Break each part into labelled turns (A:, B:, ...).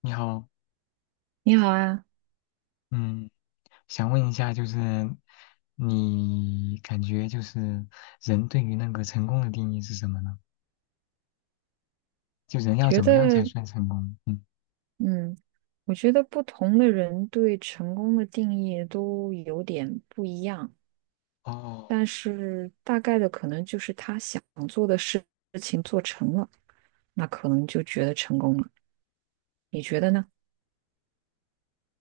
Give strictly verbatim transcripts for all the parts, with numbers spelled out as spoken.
A: 你好，
B: 你好啊，
A: 嗯，想问一下，就是你感觉就是人对于那个成功的定义是什么呢？就人要
B: 觉
A: 怎么样才
B: 得，
A: 算成功？嗯，
B: 嗯，我觉得不同的人对成功的定义都有点不一样，
A: 哦，
B: 但是大概的可能就是他想做的事情做成了，那可能就觉得成功了。你觉得呢？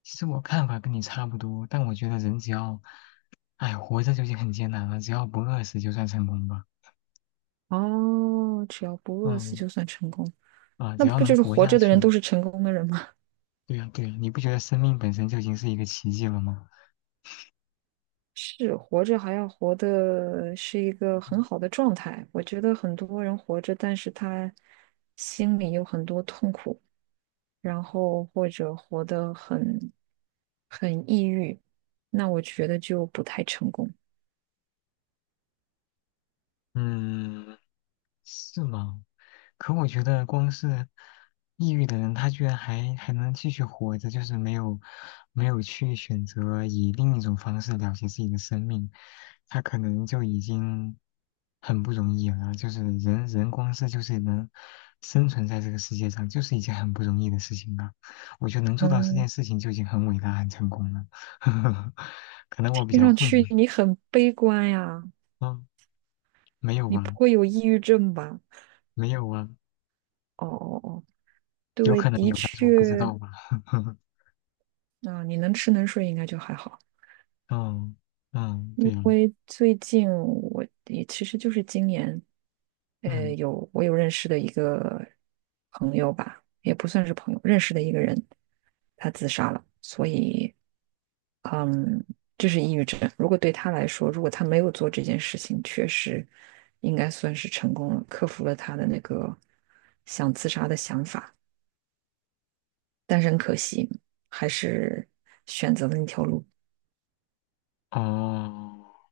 A: 其实我看法跟你差不多，但我觉得人只要，哎，活着就已经很艰难了，只要不饿死就算成功吧。
B: 哦，只要不饿死
A: 嗯，
B: 就算成功，
A: 啊，只
B: 那
A: 要
B: 不
A: 能
B: 就是
A: 活
B: 活
A: 下
B: 着的人
A: 去，
B: 都是成功的人吗？
A: 对呀，对呀，你不觉得生命本身就已经是一个奇迹了吗？
B: 是，活着还要活的是一个很好的状态。我觉得很多人活着，但是他心里有很多痛苦。然后或者活得很很抑郁，那我觉得就不太成功。
A: 嗯，是吗？可我觉得光是抑郁的人，他居然还还能继续活着，就是没有没有去选择以另一种方式了结自己的生命，他可能就已经很不容易了。就是人人光是就是能生存在这个世界上，就是一件很不容易的事情了。我觉得能做到这
B: 嗯，
A: 件事情就已经很伟大、很成功了。可能我比
B: 听
A: 较
B: 上
A: 混
B: 去
A: 吧，
B: 你很悲观呀，
A: 嗯，没有
B: 你
A: 吧，
B: 不会有抑郁症吧？
A: 没有啊。
B: 哦哦哦，
A: 有
B: 对，
A: 可能
B: 的
A: 有，但是我不知
B: 确，
A: 道吧。
B: 啊、你能吃能睡应该就还好。
A: 嗯嗯，对
B: 因
A: 呀，
B: 为最近我也其实就是今年，呃，
A: 嗯
B: 有我有认识的一个朋友吧，也不算是朋友，认识的一个人，他自杀了，所以，嗯，这是抑郁症。如果对他来说，如果他没有做这件事情，确实应该算是成功了，克服了他的那个想自杀的想法，但是很可惜，还是选择了那条路。
A: 哦，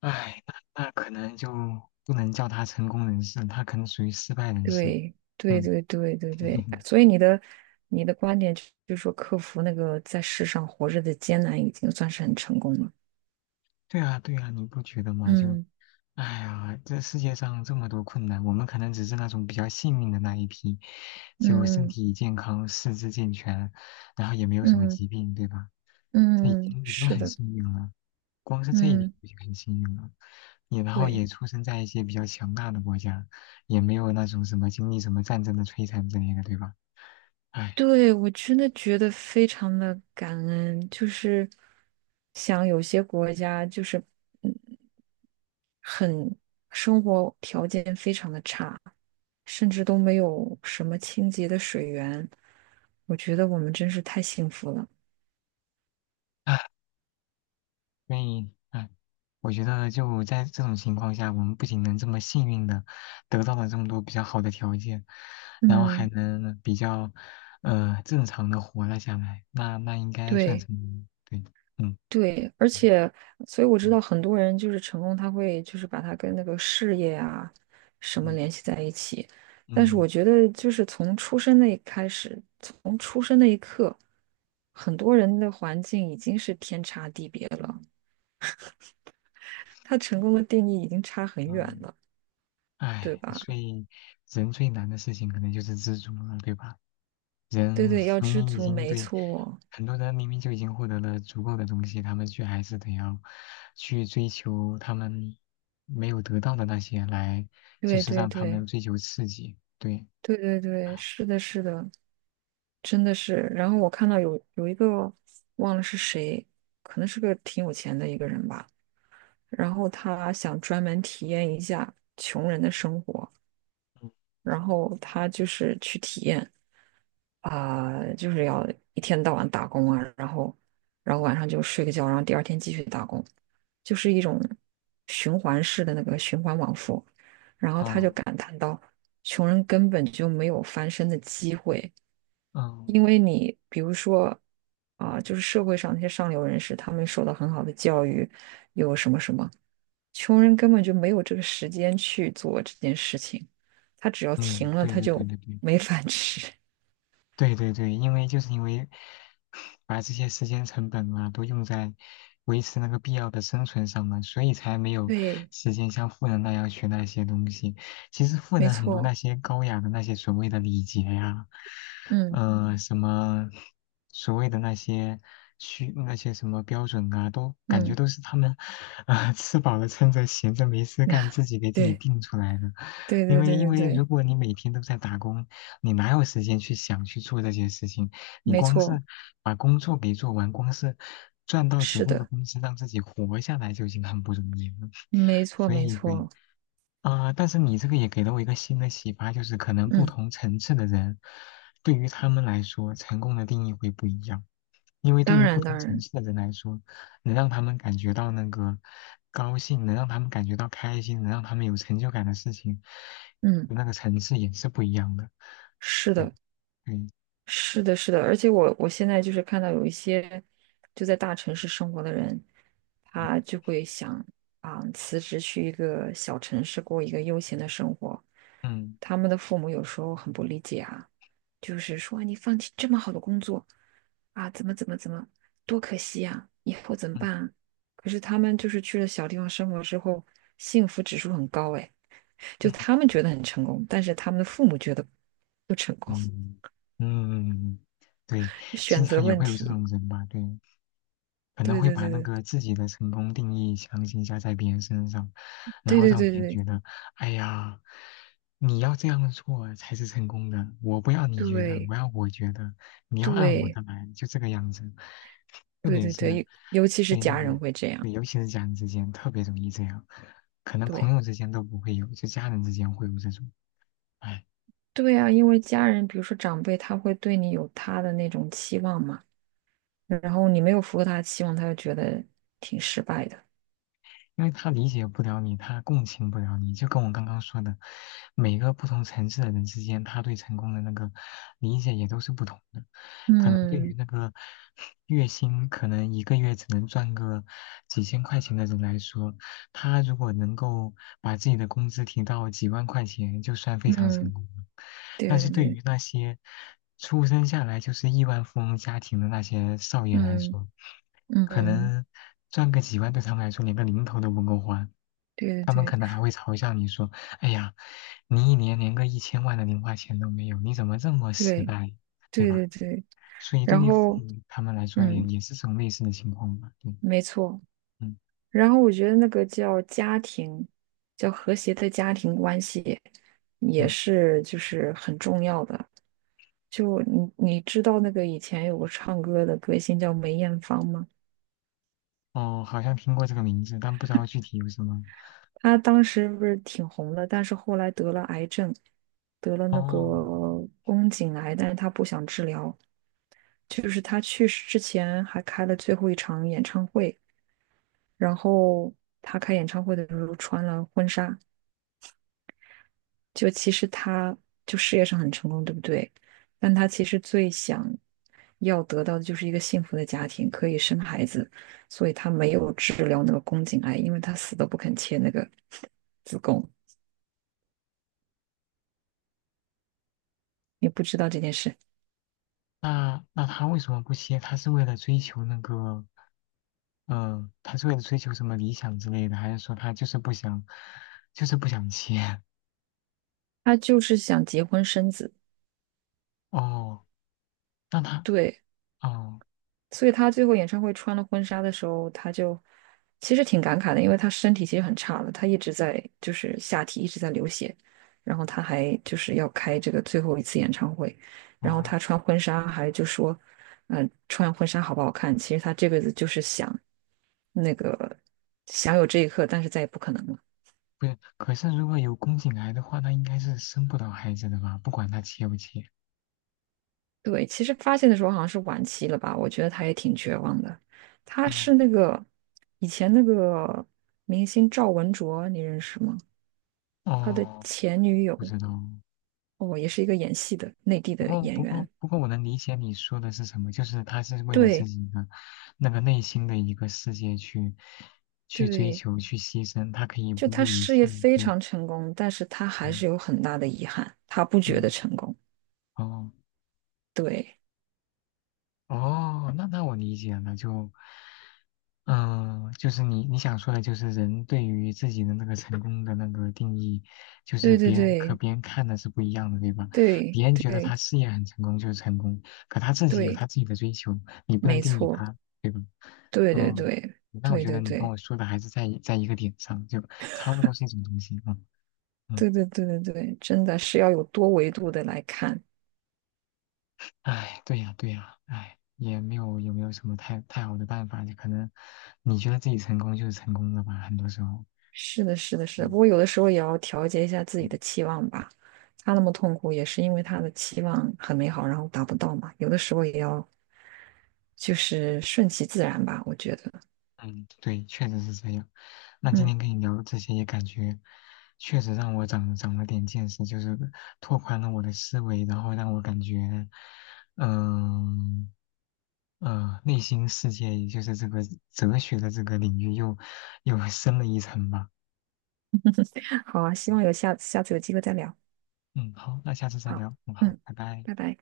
A: 哎，那那可能就不能叫他成功人士，他可能属于失败人士。
B: 对对
A: 嗯，
B: 对对对对，所以你的你的观点就是说，克服那个在世上活着的艰难，已经算是很成功了。
A: 对啊对啊，你不觉得吗？就
B: 嗯
A: 哎呀，这世界上这么多困难，我们可能只是那种比较幸运的那一批，就身
B: 嗯
A: 体健康、四肢健全，然后也没有什么
B: 嗯
A: 疾病，对吧？这已
B: 嗯
A: 经已经
B: 是
A: 很
B: 的，
A: 幸运了，光是这一点
B: 嗯
A: 就已经很幸运了。也然后
B: 对
A: 也出生在一些比较强大的国家，也没有那种什么经历什么战争的摧残之类的，对吧？哎，
B: 对，我真的觉得非常的感恩，就是像有些国家，就是嗯，生活条件非常的差，甚至都没有什么清洁的水源，我觉得我们真是太幸福了。
A: 唉所以，哎，我觉得就在这种情况下，我们不仅能这么幸运的得到了这么多比较好的条件，然后还
B: 嗯。
A: 能比较呃正常的活了下来，那那应该算
B: 对
A: 成功对，嗯
B: 对，而且，所以我知道
A: 嗯
B: 很多人就是成功，他会就是把他跟那个事业啊什么
A: 嗯
B: 联系在一起。但是我
A: 嗯
B: 觉得，就是从出生那一开始，从出生那一刻，很多人的环境已经是天差地别了，他成功的定义已经差很远
A: 嗯，
B: 了，对
A: 哎，
B: 吧？
A: 所以人最难的事情可能就是知足了，对吧？
B: 对
A: 人
B: 对，要
A: 明
B: 知
A: 明已
B: 足，
A: 经
B: 没
A: 对
B: 错，
A: 很多人明明就已经获得了足够的东西，他们却还是得要去追求他们没有得到的那些来，就
B: 对
A: 是
B: 对
A: 让他们
B: 对
A: 追求刺激。对，
B: 对对对，是的，是的。真的是。然后我看到有有一个忘了是谁，可能是个挺有钱的一个人吧，然后他想专门体验一下穷人的生活。然后他就是去体验啊、就是要一天到晚打工啊，然后然后晚上就睡个觉，然后第二天继续打工，就是一种循环式的那个循环往复。然后他就
A: 啊，
B: 感叹到，穷人根本就没有翻身的机会，因
A: 嗯
B: 为你比如说啊、就是社会上那些上流人士，他们受到很好的教育，有什么什么，穷人根本就没有这个时间去做这件事情。它只要停
A: 嗯，
B: 了，
A: 对
B: 它
A: 对对
B: 就
A: 对对。
B: 没饭吃。
A: 对对对，因为就是因为把这些时间成本啊都用在维持那个必要的生存上了，所以才没 有
B: 对，
A: 时间像富人那样学那些东西。其实富
B: 没
A: 人很多
B: 错，
A: 那些高雅的那些所谓的礼节呀、
B: 嗯
A: 呃，什么所谓的那些需那些什么标准啊，都感觉
B: 嗯，
A: 都是他们啊、呃吃饱了撑着闲着没事干
B: 啊，
A: 自己给自己
B: 对
A: 定出来的。
B: 对
A: 因
B: 对
A: 为
B: 对
A: 因
B: 对
A: 为如
B: 对，
A: 果你每天都在打工，你哪有时间去想去做这些事情？你
B: 没
A: 光是
B: 错，
A: 把工作给做完，光是赚到足
B: 是
A: 够的
B: 的，
A: 工资让自己活下来就已经很不容易了。
B: 没 错
A: 所
B: 没
A: 以对，
B: 错，
A: 啊，呃但是你这个也给了我一个新的启发，就是可能不
B: 嗯，
A: 同层次的人，对于他们来说，成功的定义会不一样。因为对
B: 当
A: 于不
B: 然
A: 同
B: 当
A: 层
B: 然，
A: 次的人来说，能让他们感觉到那个高兴，能让他们感觉到开心，能让他们有成就感的事情，
B: 嗯，
A: 那个层次也是不一样的。
B: 是
A: 对
B: 的，
A: 对，
B: 是的，是的，而且我我现在就是看到有一些就在大城市生活的人，他
A: 嗯
B: 就会想啊，辞职去一个小城市过一个悠闲的生活。
A: 嗯
B: 他们的父母有时候很不理解啊，就是说你放弃这么好的工作啊，怎么怎么怎么，多可惜呀、以后怎么办啊。
A: 嗯
B: 可是他们就是去了小地方生活之后，幸福指数很高哎，就他们觉得很成功，但是他们的父母觉得不成功，
A: 嗯嗯嗯，对，经
B: 选择
A: 常也
B: 问
A: 会有这
B: 题。
A: 种人吧，对。可能
B: 对
A: 会
B: 对
A: 把
B: 对
A: 那
B: 对
A: 个自己的成功定义强行加在别人身上，然
B: 对
A: 后
B: 对
A: 让
B: 对
A: 别人
B: 对
A: 觉得，哎呀，你要这样做才是成功的，我不要你觉得，我要我觉得，你要按我
B: 对
A: 的来，就这个样子。特
B: 对
A: 别
B: 对
A: 是
B: 对，尤尤其是
A: 对那
B: 家
A: 个，
B: 人会这样，
A: 对尤其是家人之间特别容易这样，可能朋
B: 对
A: 友之间都不会有，就家人之间会有这种，哎。
B: 对啊，因为家人，比如说长辈，他会对你有他的那种期望嘛，然后你没有符合他的期望，他就觉得挺失败的。
A: 因为他理解不了你，他共情不了你，就跟我刚刚说的，每个不同层次的人之间，他对成功的那个理解也都是不同的。可能对于
B: 嗯
A: 那个 月薪可能一个月只能赚个几千块钱的人来说，他如果能够把自己的工资提到几万块钱，就算非常成
B: 嗯，
A: 功了。但
B: 对
A: 是
B: 对
A: 对
B: 对，
A: 于那些出生下来就是亿万富翁家庭的那些少爷来
B: 嗯
A: 说，可
B: 嗯，
A: 能赚个几万对他们来说连个零头都不够花，
B: 对对对
A: 可能还会嘲笑你说：“哎呀，你一年连个一千万的零花钱都没有，你怎么这么失
B: 对
A: 败？”对
B: 对
A: 吧？
B: 对对，
A: 所以对
B: 然
A: 于父
B: 后
A: 母他们来说也
B: 嗯，
A: 也是这种类似的情况吧。对，
B: 没错。
A: 嗯
B: 然后我觉得那个叫家庭，叫和谐的家庭关系，也
A: 嗯，
B: 是就是很重要的。就你你知道那个以前有个唱歌的歌星叫梅艳芳吗？
A: 哦，好像听过这个名字，但不知道具体有什么。
B: 她当时不是挺红的，但是后来得了癌症，得了那个
A: 哦，
B: 宫颈癌，但是她不想治疗。就是她去世之前还开了最后一场演唱会，然后她开演唱会的时候穿了婚纱。就其实他就事业上很成功，对不对？但他其实最想要得到的就是一个幸福的家庭，可以生孩子，所以他没有治疗那个宫颈癌，因为他死都不肯切那个 子宫。也不知道这件事，
A: 那那他为什么不歇？他是为了追求那个。嗯，他是为了追求什么理想之类的，还是说他就是不想，就是不想切？
B: 他就是想结婚生子，
A: 哦，那他，
B: 对。
A: 哦
B: 所以他最后演唱会穿了婚纱的时候，他就其实挺感慨的，因为他身体其实很差了，他一直在就是下体一直在流血，然后他还就是要开这个最后一次演唱会，然后
A: 哦，
B: 他穿婚纱还就说，嗯、穿婚纱好不好看？其实他这辈子就是想那个想有这一刻，但是再也不可能了。
A: 不是，可是如果有宫颈癌的话，那应该是生不了孩子的吧？不管他切不切。
B: 对，其实发现的时候好像是晚期了吧，我觉得他也挺绝望的。他
A: 哦
B: 是那个以前那个明星赵文卓，你认识吗？他的
A: 哦，
B: 前女
A: 不
B: 友
A: 知道。
B: 哦，也是一个演戏的内地
A: 不
B: 的
A: 过
B: 演
A: 不过
B: 员。
A: 不过，我能理解你说的是什么，就是他是为了自
B: 对
A: 己的那个内心的一个世界去去追
B: 对，
A: 求、去牺牲，他可以
B: 就
A: 不
B: 他
A: 顾一
B: 事
A: 切。
B: 业非
A: 对，
B: 常成功，但是他还
A: 嗯
B: 是有很大的遗憾，他不觉得
A: 嗯，
B: 成功。
A: 哦。
B: 对
A: 哦，那那我理解了，就，嗯、就是你你想说的，就是人对于自己的那个成功的那个定义，就是
B: 对对
A: 别人和
B: 对
A: 别人看的是不一样的，对吧？
B: 对
A: 别人觉得
B: 对
A: 他事业很成功就是成功，可他自己有
B: 对，
A: 他自己的追求，你不能
B: 没
A: 定义
B: 错，
A: 他，对吧？
B: 对对对
A: 嗯，
B: 对
A: 那我
B: 对
A: 觉得
B: 对
A: 你跟
B: 对
A: 我说的还是在一在一个点上，就差不多是一种东西，嗯嗯。
B: 对对对对，真的是要有多维度的来看。
A: 哎，对呀，对呀，哎，也没有有没有什么太太好的办法，就可能你觉得自己成功就是成功了吧，很多时候。
B: 是的，是的，是的。不过
A: 嗯
B: 有的时候也要调节一下自己的
A: 嗯
B: 期望吧。他那么痛苦，也是因为他的期望很美好，然后达不到嘛。有的时候也要就是顺其自然吧，我觉得。
A: 嗯，对，确实是这样。那今
B: 嗯，
A: 天跟你聊这些，也感觉确实让我长长了点见识，就是拓宽了我的思维，然后让我感觉，嗯呃，内心世界，也就是这个哲学的这个领域又又深了一层吧。
B: 好啊，希望有下次下次有机会再聊。
A: 嗯，好，那下次再
B: 好，
A: 聊。嗯，好，
B: 嗯，
A: 拜拜。
B: 拜拜。